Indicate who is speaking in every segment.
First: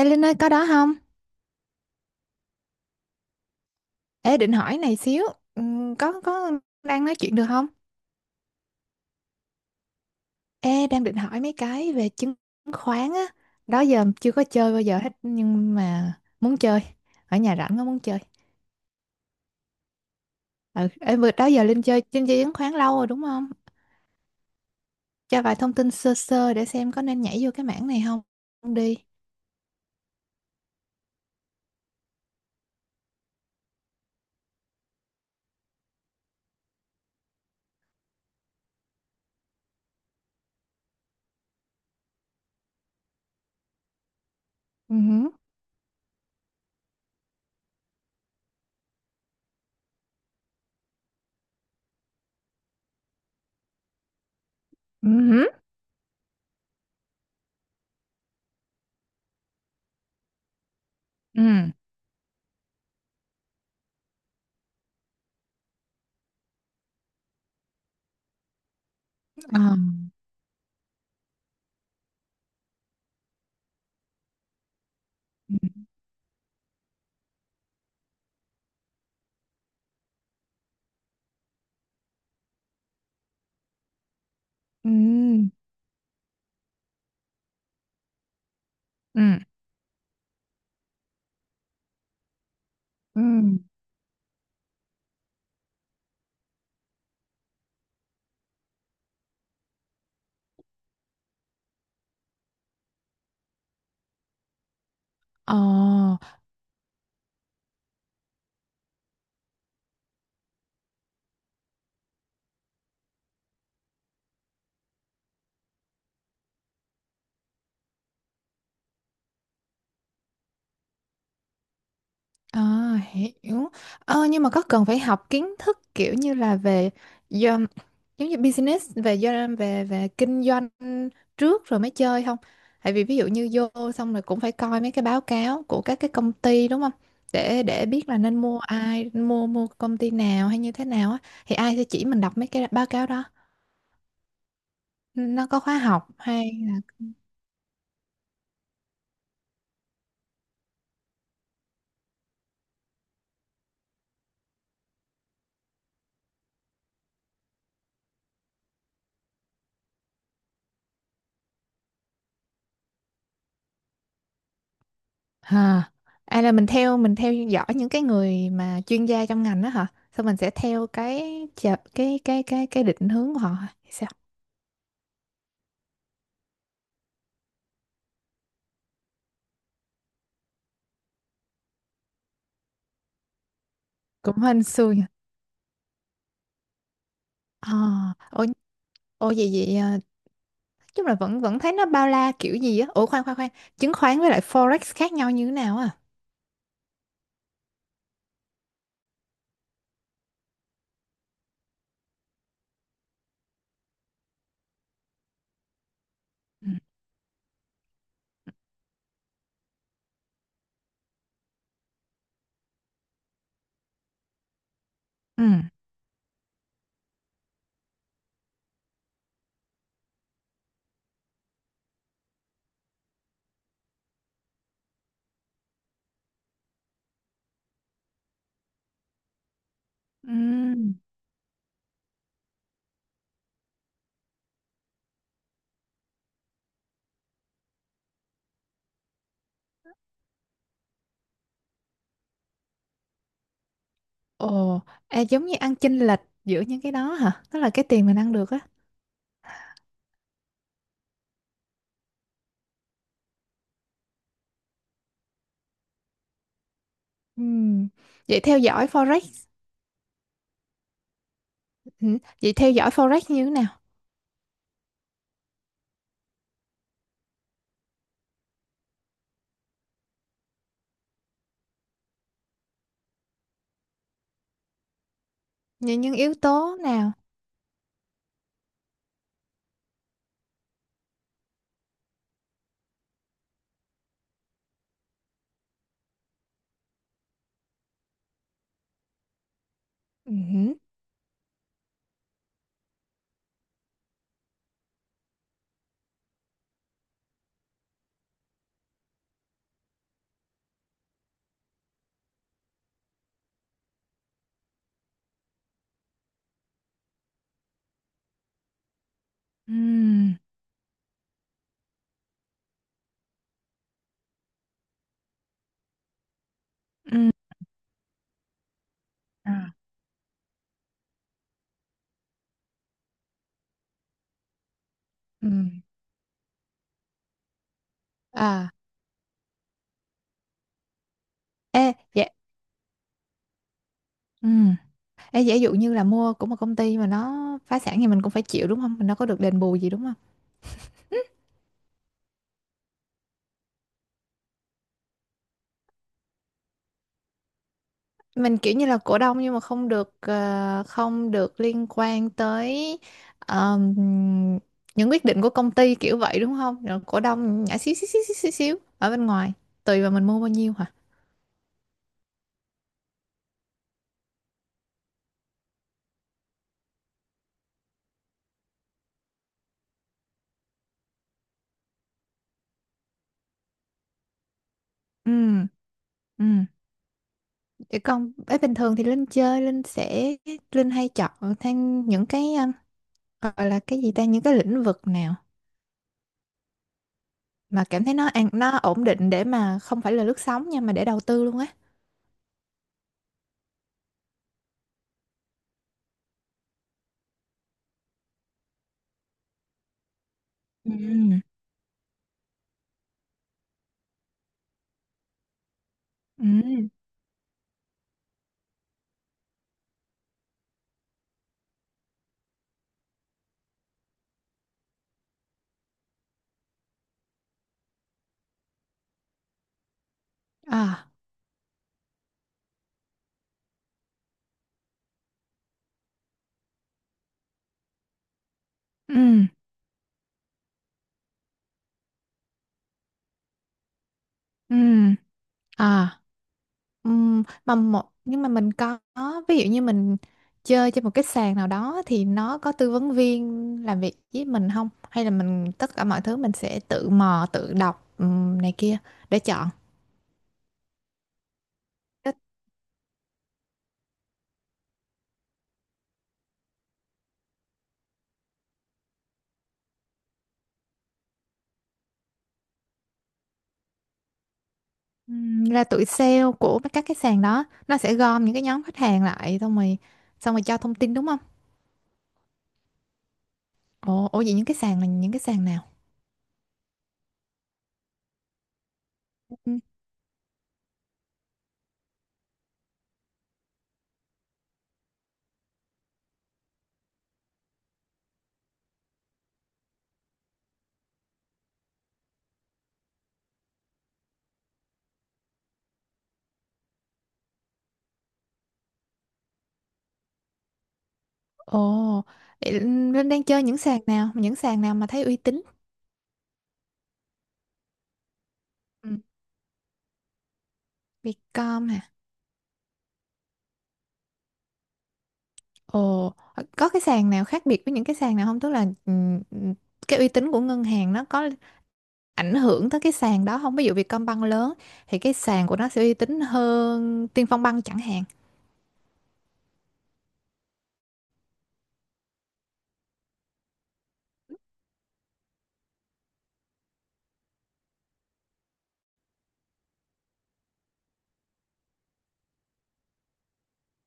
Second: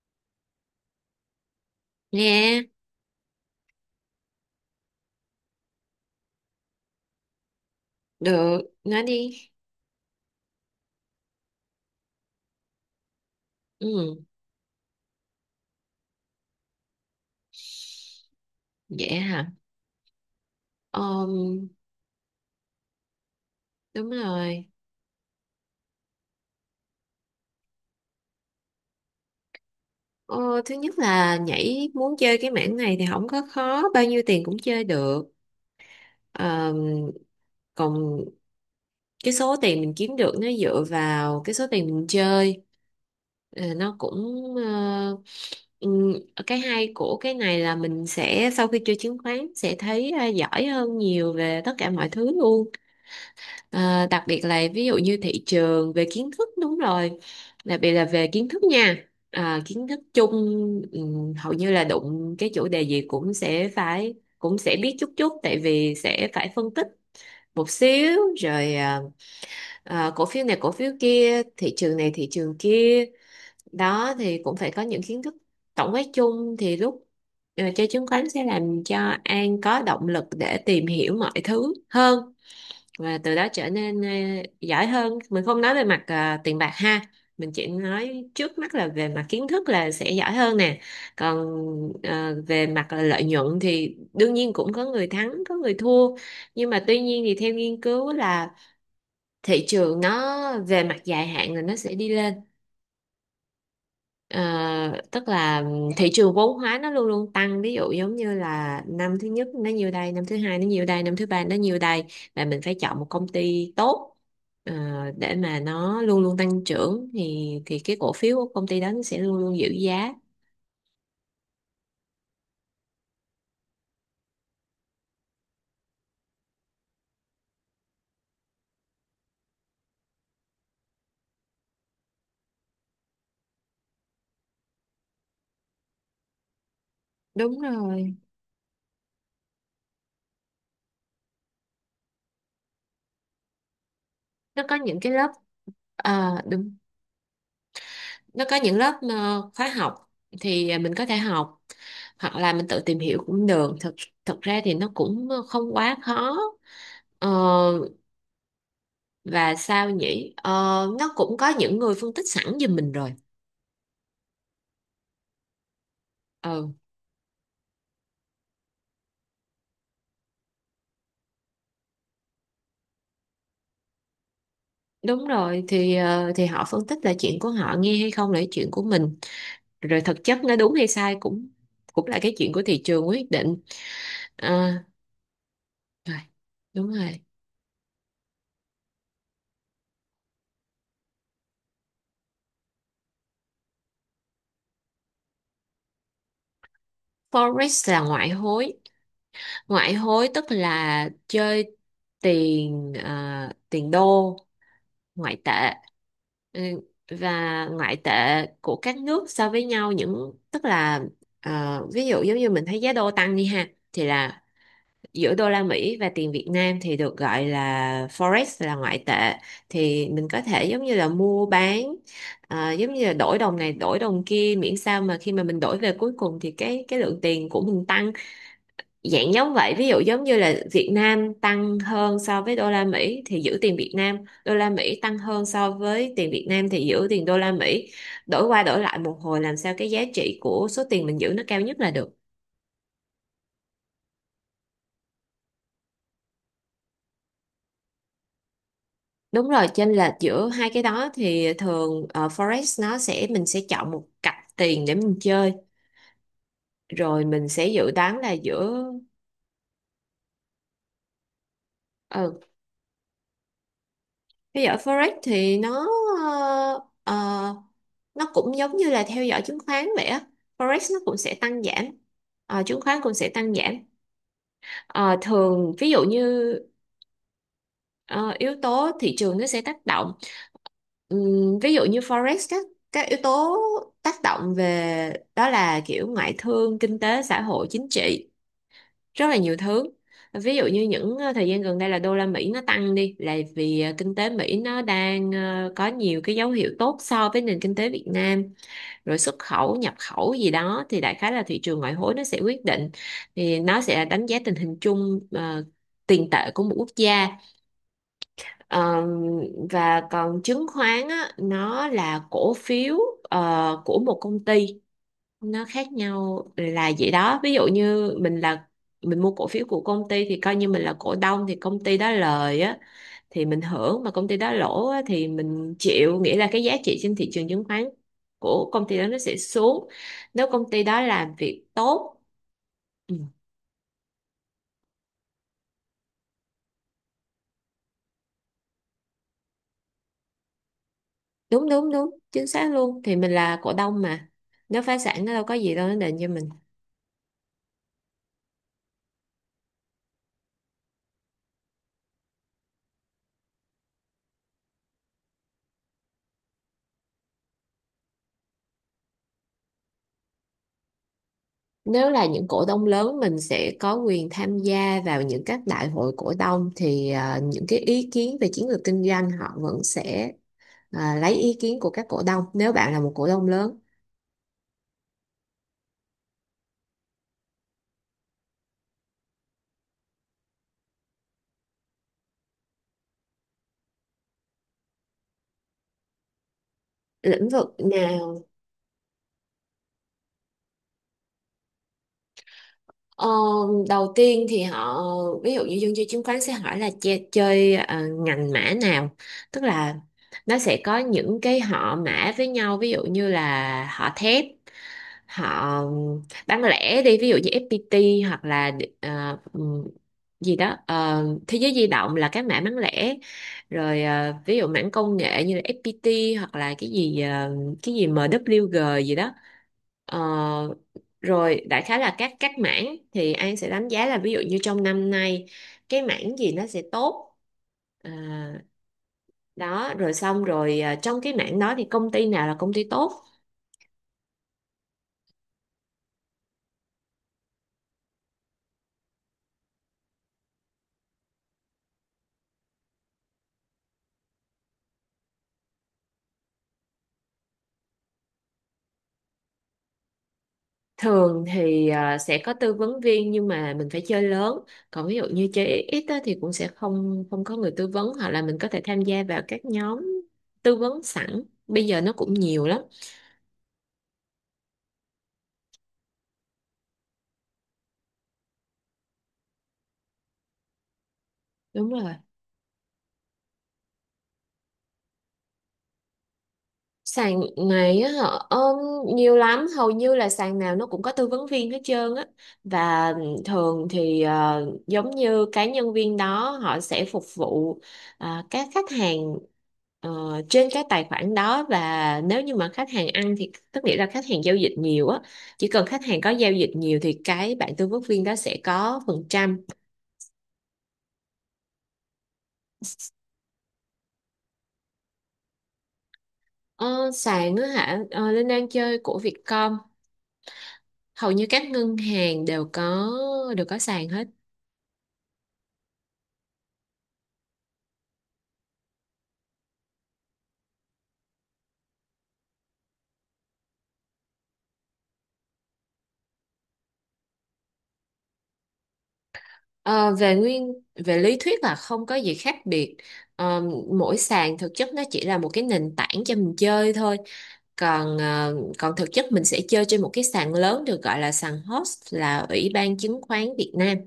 Speaker 1: Ê Linh ơi có đó không?
Speaker 2: Nghe,
Speaker 1: Ê định hỏi này xíu. Có đang nói chuyện được không?
Speaker 2: được, nói đi.
Speaker 1: Ê đang định hỏi mấy cái về chứng khoán á. Đó giờ
Speaker 2: Ừ,
Speaker 1: chưa có chơi bao giờ hết. Nhưng mà muốn chơi. Ở nhà rảnh có muốn chơi.
Speaker 2: vậy hả?
Speaker 1: Ừ. Ê vừa đó
Speaker 2: Ờm,
Speaker 1: giờ Linh chơi chứng khoán lâu rồi đúng không?
Speaker 2: Đúng rồi.
Speaker 1: Cho vài thông tin sơ sơ để xem có nên nhảy vô cái mảng này không đi.
Speaker 2: Ờ, Thứ nhất là nhảy muốn chơi cái mảng này thì không có khó, bao nhiêu tiền cũng chơi được. Ờm, Còn cái số tiền mình kiếm được nó dựa vào cái số tiền mình chơi. Nó cũng
Speaker 1: Ừ hử.
Speaker 2: ừm, cái hay của cái này là mình sẽ sau khi chơi chứng khoán sẽ thấy giỏi hơn nhiều về tất cả mọi thứ luôn. Ờ, Đặc biệt là ví dụ
Speaker 1: Ừ
Speaker 2: như thị
Speaker 1: hử.
Speaker 2: trường về kiến thức, đúng rồi, đặc biệt là về kiến thức nha, kiến thức chung. Hầu
Speaker 1: Ừ.
Speaker 2: như là đụng cái chủ đề gì cũng sẽ phải, cũng sẽ biết chút chút, tại vì sẽ phải phân tích một xíu rồi.
Speaker 1: Ờ.
Speaker 2: Cổ phiếu này cổ phiếu kia, thị trường này thị trường kia, đó thì cũng phải có những kiến thức tổng quát chung, thì lúc chơi chứng khoán sẽ làm cho An có động lực để tìm hiểu mọi thứ hơn, và từ đó trở nên giỏi
Speaker 1: Ừ.
Speaker 2: hơn. Mình không nói về mặt tiền bạc ha, mình chỉ nói trước mắt là về mặt
Speaker 1: Ừ.
Speaker 2: kiến thức là sẽ giỏi hơn nè. Còn về mặt
Speaker 1: Ừ.
Speaker 2: lợi nhuận thì đương nhiên cũng có người thắng có người thua. Nhưng mà tuy nhiên thì theo nghiên cứu là thị trường nó về mặt dài hạn là nó sẽ đi lên. Ờ, Tức
Speaker 1: Ờ.
Speaker 2: là thị trường vốn hóa nó luôn luôn tăng, ví dụ giống như là năm thứ nhất nó nhiêu đây, năm thứ hai nó nhiêu đây, năm thứ ba nó nhiêu đây, và mình phải chọn một công ty tốt ờ, để mà nó luôn luôn tăng trưởng, thì cái cổ phiếu của công ty đó nó sẽ luôn luôn giữ giá.
Speaker 1: À, hiểu. Nhưng mà có cần phải học kiến thức kiểu như là về do, giống như business về do về về kinh doanh trước rồi mới chơi không? Tại vì ví dụ như vô xong rồi cũng phải coi mấy cái báo cáo của các cái công ty đúng không?
Speaker 2: Đúng
Speaker 1: Để biết
Speaker 2: rồi.
Speaker 1: là nên mua ai, mua mua công ty nào hay như thế nào á, thì ai sẽ chỉ mình đọc mấy cái báo cáo đó.
Speaker 2: Nó có những cái lớp,
Speaker 1: Nó có khóa học hay là.
Speaker 2: đúng, nó có những lớp khóa học, thì mình có thể học, hoặc là mình tự tìm hiểu cũng được. Thực thực ra thì nó cũng không quá khó. Ờ, và sao nhỉ, nó cũng có những người phân tích sẵn giùm mình rồi.
Speaker 1: À, à là mình
Speaker 2: Ừ,
Speaker 1: theo mình theo dõi những cái người mà chuyên gia trong ngành đó hả? Xong mình sẽ theo cái cái định hướng của họ hả? Hay sao?
Speaker 2: đúng rồi, thì thì họ phân tích là chuyện của họ, nghe hay không là chuyện của mình, rồi thực chất nó đúng hay sai cũng cũng là cái chuyện của thị trường quyết định.
Speaker 1: Cũng hên
Speaker 2: à,
Speaker 1: xui nhỉ.
Speaker 2: Rồi đúng rồi.
Speaker 1: À, ồ, ồ vậy vậy à, chung là vẫn vẫn thấy nó bao la kiểu gì á. Ủa khoan khoan khoan, chứng khoán với lại forex khác nhau như thế nào à?
Speaker 2: Forex là ngoại hối, ngoại hối tức là chơi tiền, tiền đô, ngoại tệ. Ừ,
Speaker 1: Ừ.
Speaker 2: và ngoại tệ của các nước so với nhau, những tức là ví dụ giống như mình thấy giá đô tăng đi ha, thì là giữa
Speaker 1: Ừ.
Speaker 2: đô la Mỹ và tiền Việt Nam thì được gọi là forex, là ngoại tệ. Thì mình có thể giống như là mua bán, giống như là đổi đồng này đổi đồng kia, miễn sao mà khi mà mình đổi về cuối cùng thì cái lượng tiền của mình tăng. Dạng giống vậy, ví dụ giống
Speaker 1: Ừ.
Speaker 2: như là Việt Nam tăng hơn so với đô la Mỹ thì giữ tiền Việt Nam, đô la Mỹ tăng hơn so với tiền Việt Nam thì giữ tiền đô la Mỹ, đổi qua đổi lại một hồi làm sao cái giá trị của số tiền mình giữ nó cao nhất là được.
Speaker 1: Ồ, à, giống như ăn chênh lệch giữa những cái đó hả? Đó là cái tiền mình ăn được á.
Speaker 2: Đúng rồi, chênh lệch giữa hai cái đó thì thường forex nó sẽ, mình sẽ chọn một cặp tiền để mình chơi, rồi
Speaker 1: Ừ.
Speaker 2: mình sẽ dự đoán là
Speaker 1: Vậy theo
Speaker 2: giữa.
Speaker 1: dõi forex, ừ.
Speaker 2: ờ,
Speaker 1: Vậy theo dõi forex như thế nào?
Speaker 2: Theo dõi Forex thì nó ờ, ờ, nó cũng giống như là theo dõi chứng khoán vậy á. Forex nó cũng sẽ tăng giảm, chứng khoán cũng sẽ tăng giảm. Ờ, Thường ví
Speaker 1: Những
Speaker 2: dụ
Speaker 1: những
Speaker 2: như
Speaker 1: yếu tố nào?
Speaker 2: ờ, yếu tố thị trường nó sẽ tác động. Ví dụ như Forex các yếu tố tác động về đó là kiểu ngoại thương, kinh tế, xã hội, chính trị. Rất là nhiều thứ.
Speaker 1: Ừ.
Speaker 2: Ví dụ như những thời gian gần đây là đô la Mỹ nó tăng đi là vì kinh tế Mỹ nó đang có nhiều cái dấu hiệu tốt so với nền kinh tế Việt Nam, rồi xuất khẩu nhập khẩu gì đó, thì đại khái là thị trường ngoại hối nó sẽ quyết định, thì nó sẽ đánh giá tình hình chung tiền tệ của một quốc gia. Ờ, và còn
Speaker 1: Ừ.
Speaker 2: chứng khoán á, nó là cổ phiếu của một công ty, nó khác nhau là vậy
Speaker 1: Ừ.
Speaker 2: đó. Ví dụ như mình là mình mua cổ phiếu
Speaker 1: À.
Speaker 2: của công ty thì coi như mình là cổ đông, thì công ty đó lời á thì mình hưởng, mà công ty đó lỗ á thì
Speaker 1: Ừ.
Speaker 2: mình chịu, nghĩa là cái giá trị trên thị trường chứng khoán
Speaker 1: À,
Speaker 2: của công ty đó nó sẽ xuống nếu công ty đó làm việc
Speaker 1: ê,
Speaker 2: tốt.
Speaker 1: dạ.
Speaker 2: Ừ,
Speaker 1: Ừ. Ê, giả dụ như là mua của một công ty mà nó phá sản thì mình cũng phải chịu đúng không? Mình đâu có được đền bù gì đúng không?
Speaker 2: đúng đúng đúng, chính xác luôn, thì mình là cổ đông mà, nếu phá sản nó đâu có gì đâu nó đền cho mình.
Speaker 1: Mình kiểu như là cổ đông nhưng mà không được không được liên quan tới ờm, những quyết định của công ty kiểu vậy đúng không? Rồi cổ đông nhả xíu xíu xíu xíu xíu, xíu ở bên ngoài, tùy vào mình mua bao nhiêu hả?
Speaker 2: Nếu là những cổ đông lớn mình sẽ có quyền tham gia vào những các đại hội cổ đông, thì những cái ý kiến về chiến lược kinh doanh họ vẫn sẽ lấy ý kiến của các cổ đông nếu bạn là một cổ đông lớn.
Speaker 1: Ừ. Ừ. Để con ấy bình thường thì Linh chơi Linh sẽ Linh hay chọn thêm những cái gọi là cái gì ta, những cái lĩnh vực nào
Speaker 2: Lĩnh vực
Speaker 1: mà cảm thấy nó
Speaker 2: nào.
Speaker 1: an nó ổn định để mà không phải là lướt sóng nha mà để đầu tư luôn á.
Speaker 2: Ờ, Đầu tiên thì họ, ví dụ như dân chơi chứng khoán sẽ hỏi là chơi, ngành mã nào, tức là nó sẽ
Speaker 1: Ừ.
Speaker 2: có những cái họ mã với nhau, ví dụ như là họ thép, họ bán
Speaker 1: Ừ.
Speaker 2: lẻ đi, ví dụ như FPT hoặc là ờ, ừm, gì đó, thế giới di động là cái mã bán lẻ, rồi ví dụ mảng công nghệ như là FPT, hoặc là cái gì MWG gì đó. Ờ,
Speaker 1: À.
Speaker 2: Rồi đại khái là các mảng thì An sẽ đánh giá là ví dụ như trong năm nay cái mảng gì nó sẽ tốt. À,
Speaker 1: Ừ.
Speaker 2: Đó rồi xong rồi, trong cái mảng đó thì công ty nào là công ty tốt.
Speaker 1: Ừ. À. Ừ. Mà một nhưng mà mình có, ví dụ như mình chơi trên một cái sàn nào đó thì nó có tư vấn viên làm việc với mình không, hay là mình tất cả mọi thứ mình sẽ tự mò tự đọc này kia để chọn.
Speaker 2: Thường thì sẽ có tư vấn viên nhưng mà mình phải chơi lớn. Còn ví dụ như chơi ít ít á thì cũng sẽ không không có người tư vấn, hoặc là mình có thể tham gia vào các nhóm tư vấn sẵn. Bây giờ nó cũng nhiều lắm.
Speaker 1: Là tụi sale của các cái sàn đó nó sẽ gom những cái nhóm khách hàng lại xong rồi cho thông tin đúng không?
Speaker 2: Đúng rồi.
Speaker 1: Ồ, ồ vậy những cái sàn là những cái sàn nào?
Speaker 2: Sàn này á họ ôm nhiều lắm,
Speaker 1: Ừ.
Speaker 2: hầu như là sàn nào nó cũng có tư vấn viên hết trơn á. Và thường thì giống như cái nhân viên đó họ sẽ phục vụ các khách hàng ờ, trên cái tài khoản đó, và nếu như mà khách hàng ăn thì tức nghĩa là khách hàng giao dịch nhiều á, chỉ cần khách hàng có giao dịch nhiều thì cái bạn tư vấn viên đó sẽ có phần trăm.
Speaker 1: Ồ, vậy Linh đang chơi những sàn nào? Những sàn nào mà thấy uy tín?
Speaker 2: Ờ, Sàn á hả? Ờ, Linh đang chơi
Speaker 1: Ừ.
Speaker 2: của Vietcom, hầu như các
Speaker 1: Vietcom
Speaker 2: ngân
Speaker 1: hả?
Speaker 2: hàng đều có, đều có sàn hết.
Speaker 1: Ồ, có cái sàn nào khác biệt với những cái sàn nào không? Tức là cái uy tín của ngân hàng nó có ảnh hưởng tới cái sàn đó không? Ví dụ Vietcombank lớn thì cái sàn của nó sẽ uy tín hơn Tiên Phong Bank chẳng hạn.
Speaker 2: Ờ, về nguyên Về lý thuyết là không có gì khác biệt. Ờ, Mỗi sàn thực chất nó chỉ là một cái nền tảng cho mình chơi thôi. Còn thực chất mình sẽ chơi trên một cái sàn lớn được gọi là sàn host, là Ủy ban Chứng khoán Việt Nam.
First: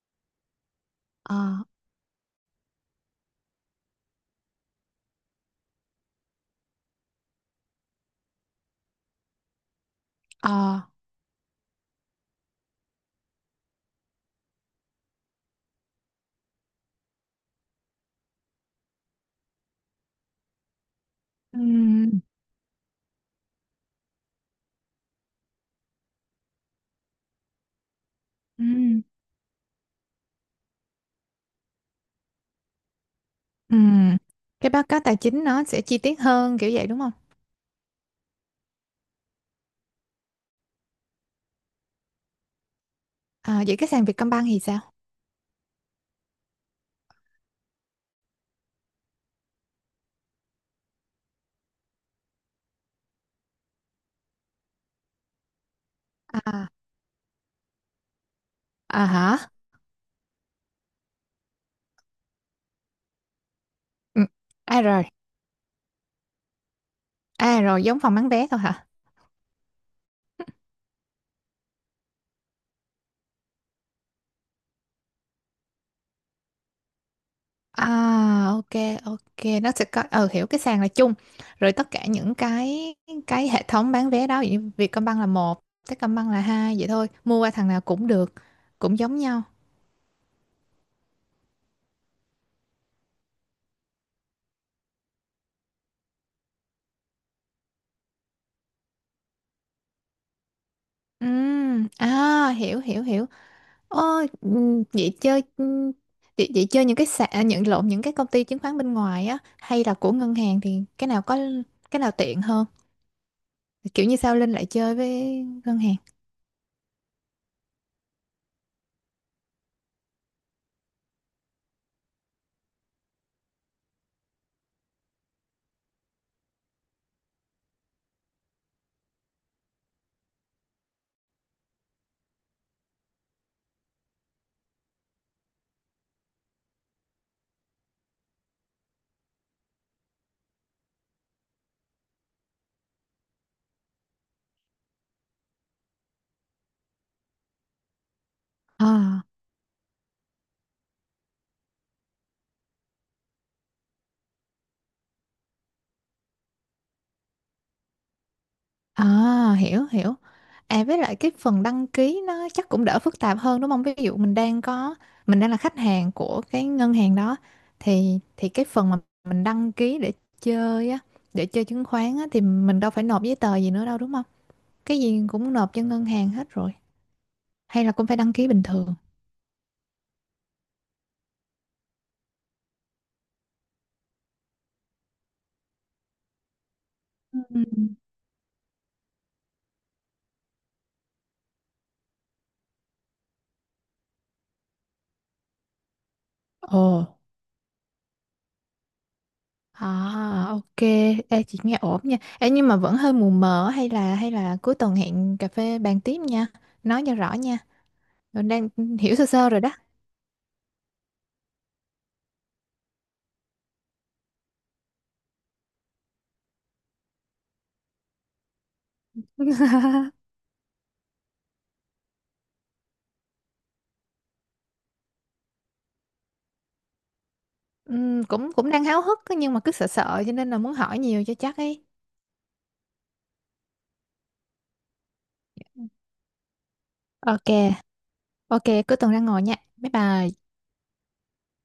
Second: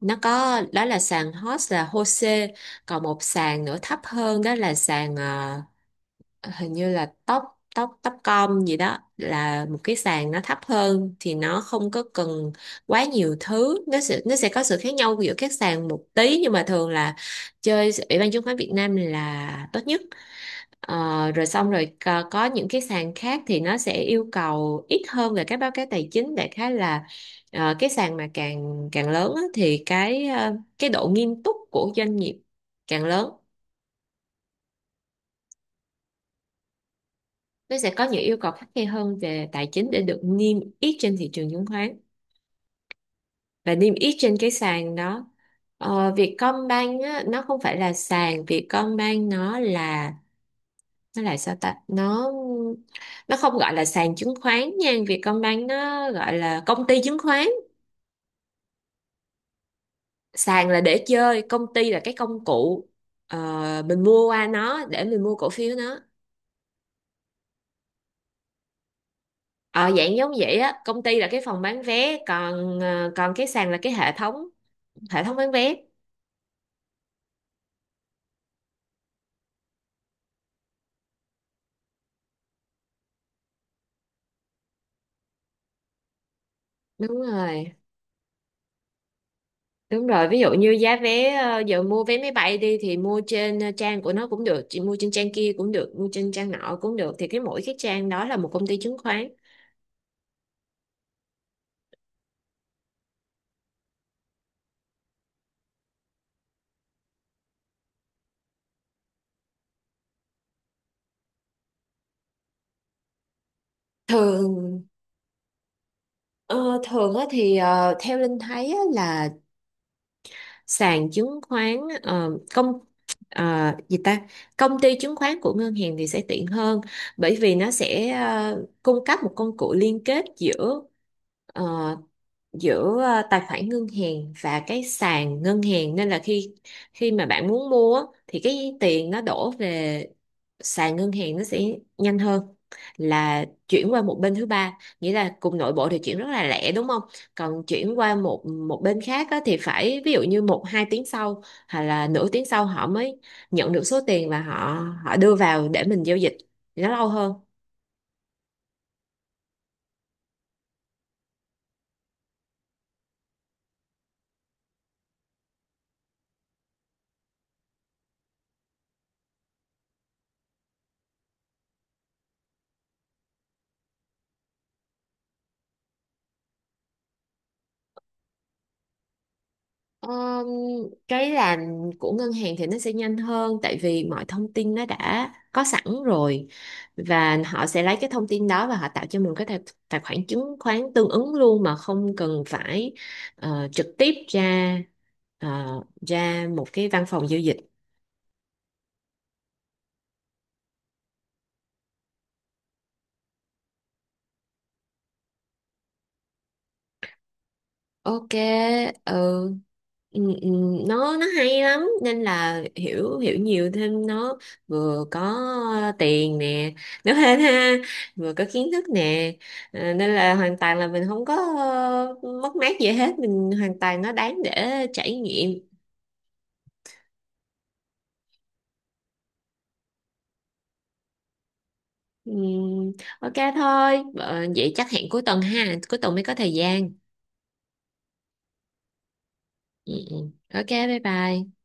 Speaker 2: Nó có, đó là sàn
Speaker 1: Ờ,
Speaker 2: host là HOSE. Còn một sàn nữa thấp hơn đó là sàn hình như là tóc, tóc tóc com gì đó, là một cái sàn nó thấp
Speaker 1: ờ.
Speaker 2: hơn thì nó không có cần quá nhiều thứ. Nó sẽ có sự khác nhau giữa các sàn một tí, nhưng mà thường là chơi Ủy ban chứng khoán Việt Nam là tốt nhất. Rồi
Speaker 1: Ừ.
Speaker 2: xong rồi, có những cái sàn khác thì nó sẽ yêu cầu ít hơn về các báo cáo tài chính, đại khái là cái sàn mà càng
Speaker 1: Ừm.
Speaker 2: càng lớn á, thì cái độ nghiêm túc của doanh nghiệp càng lớn,
Speaker 1: Ừm. Cái báo cáo tài chính nó sẽ chi tiết hơn kiểu vậy đúng không?
Speaker 2: nó sẽ có những yêu cầu khắt khe hơn về tài chính để được niêm yết trên thị trường chứng khoán
Speaker 1: À,
Speaker 2: và
Speaker 1: vậy cái
Speaker 2: niêm
Speaker 1: sàn
Speaker 2: yết trên
Speaker 1: Vietcombank
Speaker 2: cái
Speaker 1: thì sao?
Speaker 2: sàn đó. Vietcombank á, nó không phải là sàn Vietcombank, nó là sao ta, nó không gọi là sàn chứng khoán nha, Vietcombank nó gọi là
Speaker 1: À,
Speaker 2: công ty chứng khoán.
Speaker 1: à hả?
Speaker 2: Sàn là để chơi, công ty là cái công cụ, ờ, mình
Speaker 1: Ừ.
Speaker 2: mua qua
Speaker 1: À
Speaker 2: nó
Speaker 1: rồi,
Speaker 2: để mình mua cổ phiếu nó.
Speaker 1: à rồi giống phòng bán vé thôi hả?
Speaker 2: Ờ, Dạng giống vậy á, công ty là cái phòng bán vé, còn còn cái sàn là cái hệ thống, hệ thống bán vé.
Speaker 1: À, ok ok, nó sẽ có ờ hiểu cái sàn là chung, rồi tất cả những cái hệ thống bán vé đó, ví dụ như Vietcombank là một, Techcombank là hai, vậy thôi
Speaker 2: Đúng
Speaker 1: mua qua thằng
Speaker 2: rồi,
Speaker 1: nào cũng được, cũng giống nhau.
Speaker 2: đúng rồi. Ví dụ như giá vé, giờ mua vé máy bay đi thì mua trên trang của nó cũng được, chị mua trên trang kia cũng được, mua trên trang nọ cũng được. Thì cái mỗi cái trang đó là một công ty chứng khoán.
Speaker 1: Ừ, à hiểu hiểu hiểu. Ôi, vậy chơi vậy, vậy chơi những cái sàn à, nhận lộn những cái công ty chứng khoán bên ngoài á hay là của ngân hàng thì cái nào có cái nào tiện hơn? Kiểu như sao Linh lại
Speaker 2: Thường
Speaker 1: chơi với ngân hàng?
Speaker 2: ờ, Thường á thì theo Linh thấy á là sàn chứng khoán, ờ, công ờ, gì ta công ty chứng khoán của ngân hàng thì sẽ tiện hơn, bởi vì nó sẽ cung cấp một công cụ liên kết giữa, tài khoản ngân hàng và cái sàn ngân hàng, nên là khi, mà bạn muốn mua á, thì cái tiền nó đổ về sàn ngân hàng nó sẽ nhanh hơn là chuyển qua một bên thứ ba, nghĩa là cùng nội bộ thì chuyển rất là lẹ đúng không. Còn chuyển qua một một bên
Speaker 1: À,
Speaker 2: khác á, thì phải ví dụ như một hai tiếng sau hoặc là nửa tiếng sau họ mới nhận được số tiền và họ họ đưa vào để mình giao dịch thì nó lâu hơn.
Speaker 1: à hiểu hiểu. À với lại cái phần đăng ký nó chắc cũng đỡ phức tạp hơn đúng không? Ví dụ mình đang có mình đang là khách hàng của cái ngân hàng đó thì cái phần mà mình đăng ký để chơi á, để chơi chứng khoán á thì mình đâu phải nộp giấy tờ gì nữa đâu đúng không? Cái gì cũng nộp cho ngân hàng hết rồi. Hay là cũng phải đăng ký bình thường.
Speaker 2: Ờm, cái làm của ngân hàng thì nó sẽ nhanh hơn, tại vì mọi thông tin nó đã có sẵn rồi, và
Speaker 1: Ừ.
Speaker 2: họ sẽ lấy cái thông tin đó và họ tạo cho mình cái tài khoản chứng khoán tương ứng luôn, mà không cần phải trực tiếp ờ, ra một
Speaker 1: Ồ,
Speaker 2: cái văn phòng giao dịch.
Speaker 1: à, ok. Ê, chị nghe ổn nha. Ê, nhưng mà vẫn hơi mù mờ, hay là cuối tuần hẹn cà phê bàn tiếp nha, nói cho rõ nha.
Speaker 2: Ok,
Speaker 1: Rồi đang
Speaker 2: ừ.
Speaker 1: hiểu sơ sơ rồi đó.
Speaker 2: Ừ, ừ, nó hay lắm nên là hiểu hiểu nhiều thêm, nó vừa có tiền nè, nó hên ha, vừa có kiến thức nè. Nên là hoàn toàn là mình không có mất mát gì hết, mình hoàn toàn nó đáng để trải nghiệm.
Speaker 1: Cũng cũng đang háo hức á, nhưng mà cứ sợ sợ cho nên là muốn hỏi nhiều cho chắc ấy.
Speaker 2: Ừ, ok thôi, vậy chắc hẹn cuối tuần ha, cuối tuần mới có thời gian.
Speaker 1: Ok, ok, cuối tuần ra ngồi nha, bye
Speaker 2: Ừ, ừ.
Speaker 1: bye.
Speaker 2: Ok, bye bye.